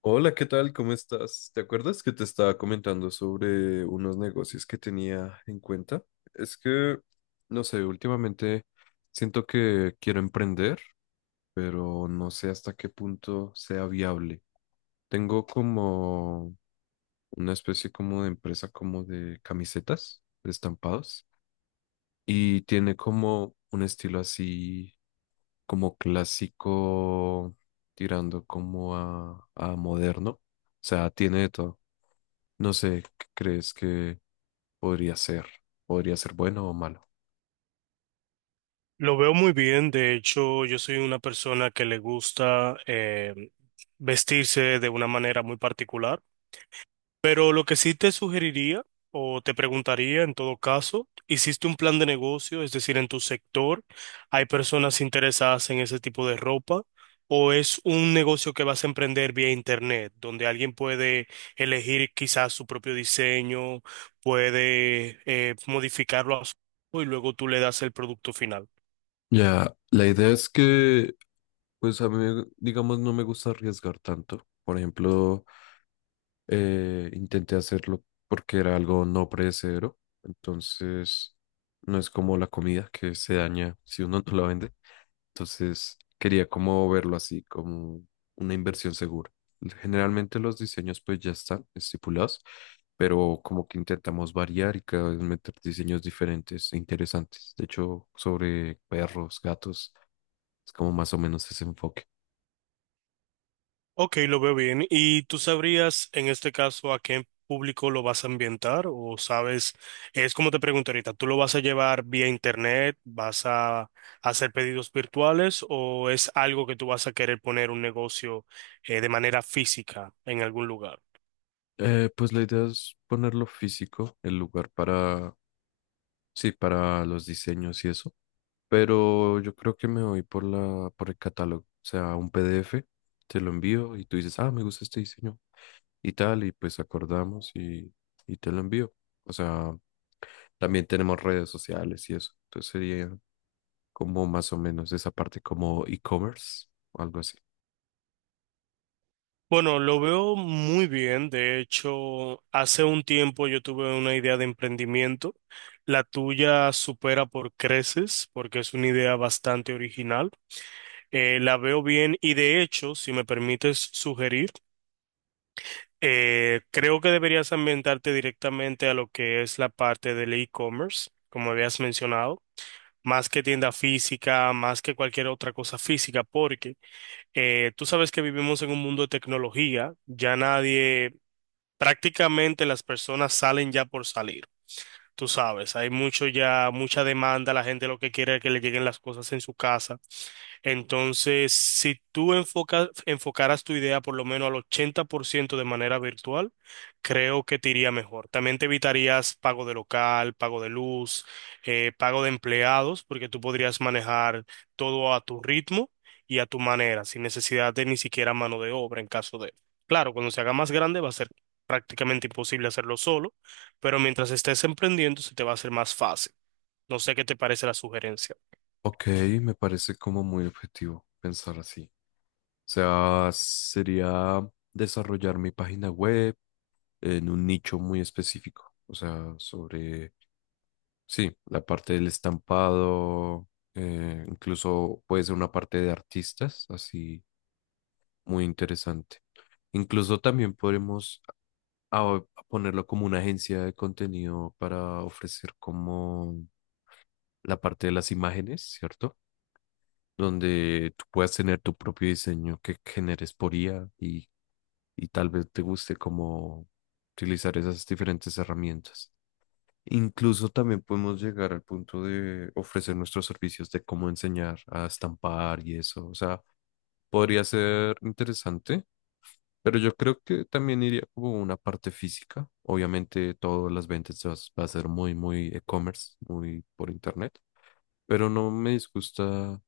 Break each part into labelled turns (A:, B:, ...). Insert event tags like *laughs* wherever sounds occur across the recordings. A: Hola, ¿qué tal? ¿Cómo estás? ¿Te acuerdas que te estaba comentando sobre unos negocios que tenía en cuenta? Es que, no sé, últimamente siento que quiero emprender, pero no sé hasta qué punto sea viable. Tengo como una especie como de empresa como de camisetas, de estampados, y tiene como un estilo así como clásico, tirando como a moderno. O sea, tiene de todo. No sé, ¿qué crees que podría ser? ¿Podría ser bueno o malo?
B: Lo veo muy bien. De hecho, yo soy una persona que le gusta, vestirse de una manera muy particular, pero lo que sí te sugeriría o te preguntaría en todo caso, ¿hiciste un plan de negocio? Es decir, en tu sector, ¿hay personas interesadas en ese tipo de ropa? ¿O es un negocio que vas a emprender vía internet, donde alguien puede elegir quizás su propio diseño, puede, modificarlo a su y luego tú le das el producto final?
A: Ya, la idea es que, pues a mí, digamos, no me gusta arriesgar tanto. Por ejemplo, intenté hacerlo porque era algo no predecedero. Entonces, no es como la comida que se daña si uno *laughs* no la vende. Entonces, quería como verlo así, como una inversión segura. Generalmente los diseños pues ya están estipulados, pero como que intentamos variar y cada vez meter diseños diferentes e interesantes. De hecho, sobre perros, gatos, es como más o menos ese enfoque.
B: Ok, lo veo bien. ¿Y tú sabrías en este caso a qué público lo vas a ambientar? O sabes, es como te pregunto ahorita, ¿tú lo vas a llevar vía internet? ¿Vas a hacer pedidos virtuales? ¿O es algo que tú vas a querer poner un negocio de manera física en algún lugar?
A: Pues la idea es ponerlo físico, el lugar para, sí, para los diseños y eso, pero yo creo que me voy por por el catálogo, o sea, un PDF, te lo envío y tú dices, ah, me gusta este diseño y tal, y pues acordamos y te lo envío. O sea, también tenemos redes sociales y eso. Entonces sería como más o menos esa parte como e-commerce o algo así.
B: Bueno, lo veo muy bien. De hecho, hace un tiempo yo tuve una idea de emprendimiento. La tuya supera por creces porque es una idea bastante original. La veo bien y, de hecho, si me permites sugerir, creo que deberías ambientarte directamente a lo que es la parte del e-commerce, como habías mencionado, más que tienda física, más que cualquier otra cosa física, porque tú sabes que vivimos en un mundo de tecnología, ya nadie, prácticamente las personas salen ya por salir. Tú sabes, hay mucho ya, mucha demanda, la gente lo que quiere es que le lleguen las cosas en su casa. Entonces, si tú enfocaras tu idea por lo menos al 80% de manera virtual, creo que te iría mejor. También te evitarías pago de local, pago de luz, pago de empleados, porque tú podrías manejar todo a tu ritmo y a tu manera, sin necesidad de ni siquiera mano de obra en caso de... Claro, cuando se haga más grande va a ser prácticamente imposible hacerlo solo, pero mientras estés emprendiendo se te va a hacer más fácil. No sé qué te parece la sugerencia.
A: Ok, me parece como muy objetivo pensar así. O sea, sería desarrollar mi página web en un nicho muy específico. O sea, sobre, sí, la parte del estampado, incluso puede ser una parte de artistas, así. Muy interesante. Incluso también podremos a- ponerlo como una agencia de contenido para ofrecer como la parte de las imágenes, ¿cierto? Donde tú puedas tener tu propio diseño que generes por IA y tal vez te guste como utilizar esas diferentes herramientas. Incluso también podemos llegar al punto de ofrecer nuestros servicios de cómo enseñar a estampar y eso. O sea, podría ser interesante. Pero yo creo que también iría como una parte física. Obviamente todas las ventas va a ser muy, muy e-commerce, muy por internet. Pero no me disgusta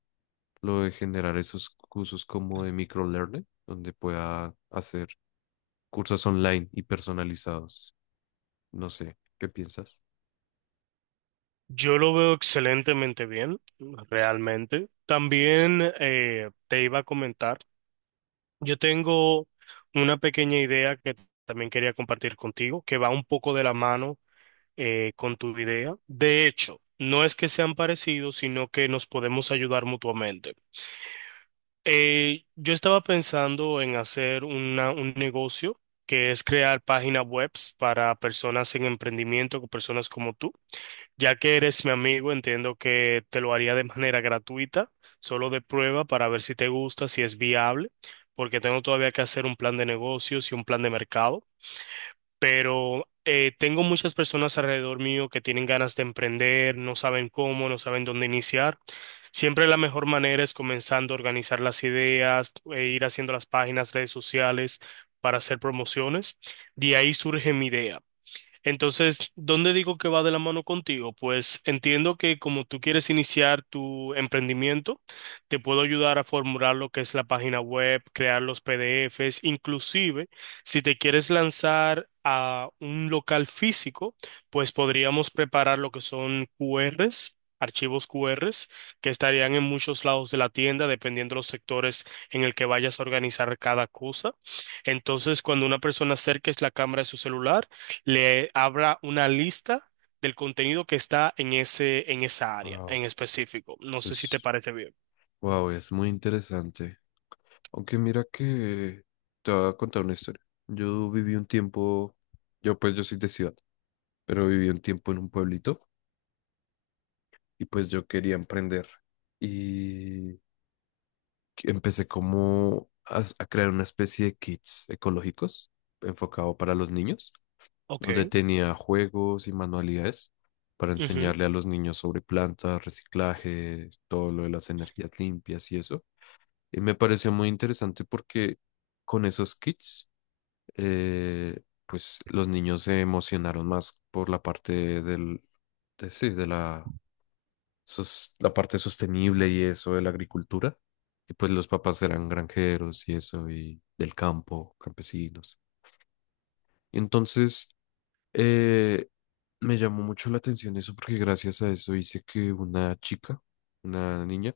A: lo de generar esos cursos como de microlearning, donde pueda hacer cursos online y personalizados. No sé, ¿qué piensas?
B: Yo lo veo excelentemente bien, realmente. También, te iba a comentar, yo tengo una pequeña idea que también quería compartir contigo, que va un poco de la mano con tu idea. De hecho, no es que sean parecidos, sino que nos podemos ayudar mutuamente. Yo estaba pensando en hacer un negocio que es crear páginas webs para personas en emprendimiento, con personas como tú. Ya que eres mi amigo, entiendo que te lo haría de manera gratuita, solo de prueba para ver si te gusta, si es viable, porque tengo todavía que hacer un plan de negocios y un plan de mercado, pero tengo muchas personas alrededor mío que tienen ganas de emprender, no saben cómo, no saben dónde iniciar. Siempre la mejor manera es comenzando a organizar las ideas, e ir haciendo las páginas, redes sociales para hacer promociones. De ahí surge mi idea. Entonces, ¿dónde digo que va de la mano contigo? Pues entiendo que como tú quieres iniciar tu emprendimiento, te puedo ayudar a formular lo que es la página web, crear los PDFs, inclusive si te quieres lanzar a un local físico, pues podríamos preparar lo que son QRs, archivos QRs que estarían en muchos lados de la tienda, dependiendo de los sectores en el que vayas a organizar cada cosa. Entonces, cuando una persona acerque la cámara de su celular, le abra una lista del contenido que está en ese, en esa área
A: Wow.
B: en específico. No sé si te
A: Pues,
B: parece bien.
A: wow, es muy interesante. Aunque mira que te voy a contar una historia. Yo viví un tiempo, yo pues yo soy de ciudad, pero viví un tiempo en un pueblito y pues yo quería emprender. Y empecé como a crear una especie de kits ecológicos enfocado para los niños,
B: Ok.
A: donde tenía juegos y manualidades para
B: Ujú.
A: enseñarle a los niños sobre plantas, reciclaje, todo lo de las energías limpias y eso. Y me pareció muy interesante porque con esos kits, eh, pues los niños se emocionaron más por la parte de, sí, de la la parte sostenible y eso de la agricultura. Y pues los papás eran granjeros y eso, y del campo, campesinos. Entonces, eh, me llamó mucho la atención eso porque gracias a eso hice que una chica, una niña,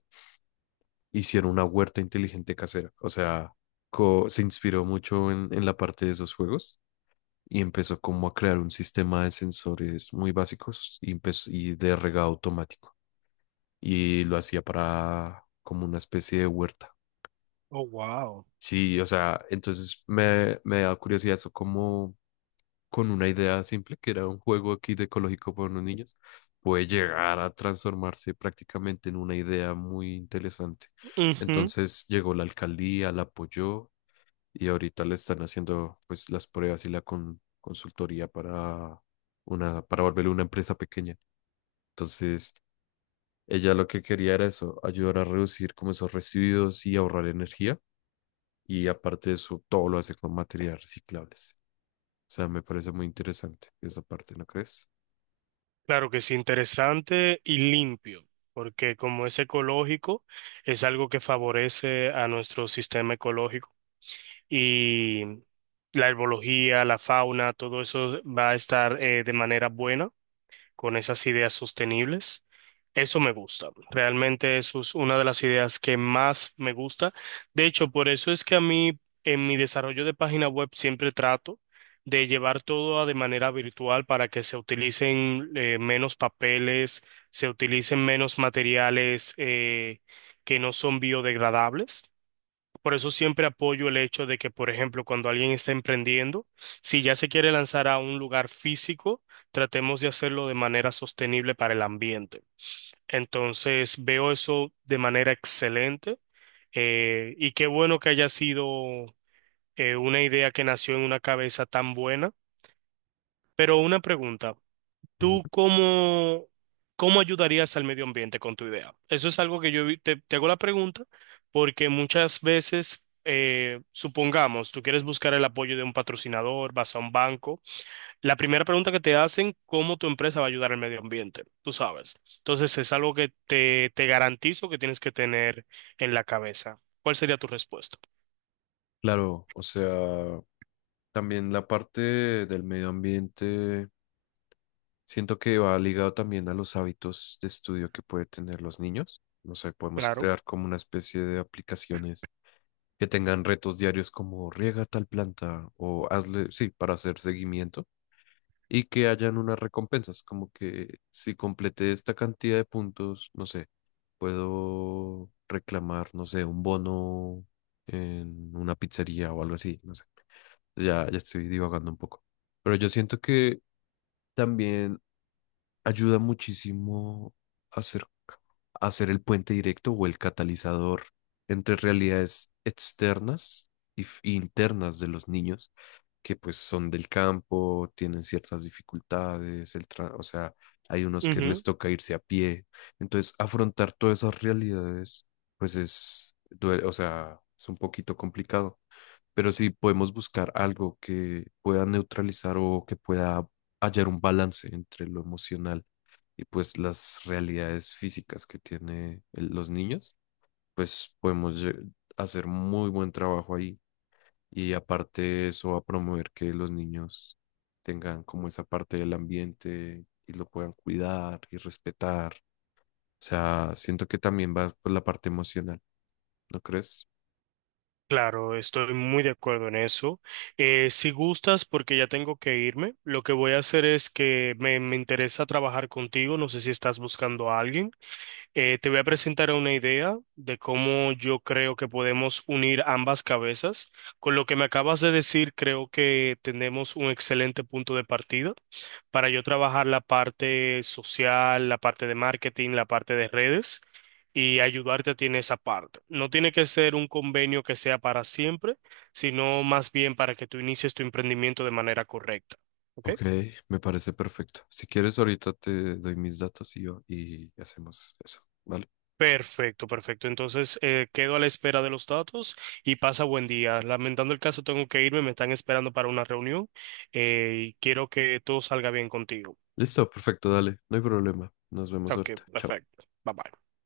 A: hiciera una huerta inteligente casera. O sea, se inspiró mucho en la parte de esos juegos y empezó como a crear un sistema de sensores muy básicos y de regado automático, y lo hacía para como una especie de huerta.
B: Oh, wow.
A: Sí, o sea, entonces me da curiosidad eso como con una idea simple, que era un juego aquí de ecológico para unos niños, puede llegar a transformarse prácticamente en una idea muy interesante.
B: Ujú.
A: Entonces llegó la alcaldía, la apoyó y ahorita le están haciendo pues las pruebas y la consultoría para para volverlo una empresa pequeña. Entonces... Ella lo que quería era eso, ayudar a reducir como esos residuos y ahorrar energía. Y aparte de eso, todo lo hace con materiales reciclables. O sea, me parece muy interesante esa parte, ¿no crees?
B: Claro que sí, interesante y limpio, porque como es ecológico, es algo que favorece a nuestro sistema ecológico y la herbología, la fauna, todo eso va a estar, de manera buena, con esas ideas sostenibles. Eso me gusta. Realmente eso es una de las ideas que más me gusta. De hecho, por eso es que a mí en mi desarrollo de página web siempre trato de llevar todo de manera virtual para que se utilicen, menos papeles, se utilicen menos materiales, que no son biodegradables. Por eso siempre apoyo el hecho de que, por ejemplo, cuando alguien está emprendiendo, si ya se quiere lanzar a un lugar físico, tratemos de hacerlo de manera sostenible para el ambiente. Entonces, veo eso de manera excelente, y qué bueno que haya sido una idea que nació en una cabeza tan buena. Pero una pregunta,
A: Em,
B: ¿tú cómo, cómo ayudarías al medio ambiente con tu idea? Eso es algo que yo te, te hago la pregunta porque muchas veces, supongamos, tú quieres buscar el apoyo de un patrocinador, vas a un banco. La primera pregunta que te hacen, ¿cómo tu empresa va a ayudar al medio ambiente? Tú sabes. Entonces es algo que te garantizo que tienes que tener en la cabeza. ¿Cuál sería tu respuesta?
A: Claro, o sea, también la parte del medio ambiente, siento que va ligado también a los hábitos de estudio que pueden tener los niños. No sé, podemos
B: Claro.
A: crear como una especie de aplicaciones que tengan retos diarios como riega tal planta o hazle, sí, para hacer seguimiento y que hayan unas recompensas, como que si completé esta cantidad de puntos, no sé, puedo reclamar, no sé, un bono en una pizzería o algo así, no sé. Ya, ya estoy divagando un poco. Pero yo siento que también ayuda muchísimo a hacer, a hacer el puente directo o el catalizador entre realidades externas e internas de los niños que pues son del campo, tienen ciertas dificultades, o sea, hay unos que les toca irse a pie. Entonces, afrontar todas esas realidades pues es, o sea, es un poquito complicado. Pero si podemos buscar algo que pueda neutralizar o que pueda hallar un balance entre lo emocional y pues las realidades físicas que tiene los niños, pues hacer muy buen trabajo ahí. Y aparte eso va a promover que los niños tengan como esa parte del ambiente y lo puedan cuidar y respetar. O sea, siento que también va por la parte emocional, ¿no crees?
B: Claro, estoy muy de acuerdo en eso. Si gustas, porque ya tengo que irme, lo que voy a hacer es que me interesa trabajar contigo, no sé si estás buscando a alguien. Te voy a presentar una idea de cómo yo creo que podemos unir ambas cabezas. Con lo que me acabas de decir, creo que tenemos un excelente punto de partida para yo trabajar la parte social, la parte de marketing, la parte de redes y ayudarte a ti en esa parte. No tiene que ser un convenio que sea para siempre, sino más bien para que tú inicies tu emprendimiento de manera correcta. ¿Ok?
A: Ok, me parece perfecto. Si quieres, ahorita te doy mis datos y hacemos eso, ¿vale?
B: Perfecto, perfecto. Entonces, quedo a la espera de los datos y pasa buen día. Lamentando el caso, tengo que irme, me están esperando para una reunión, y quiero que todo salga bien contigo.
A: Listo, perfecto, dale, no hay problema. Nos vemos
B: Ok,
A: ahorita. Chao.
B: perfecto. Bye bye.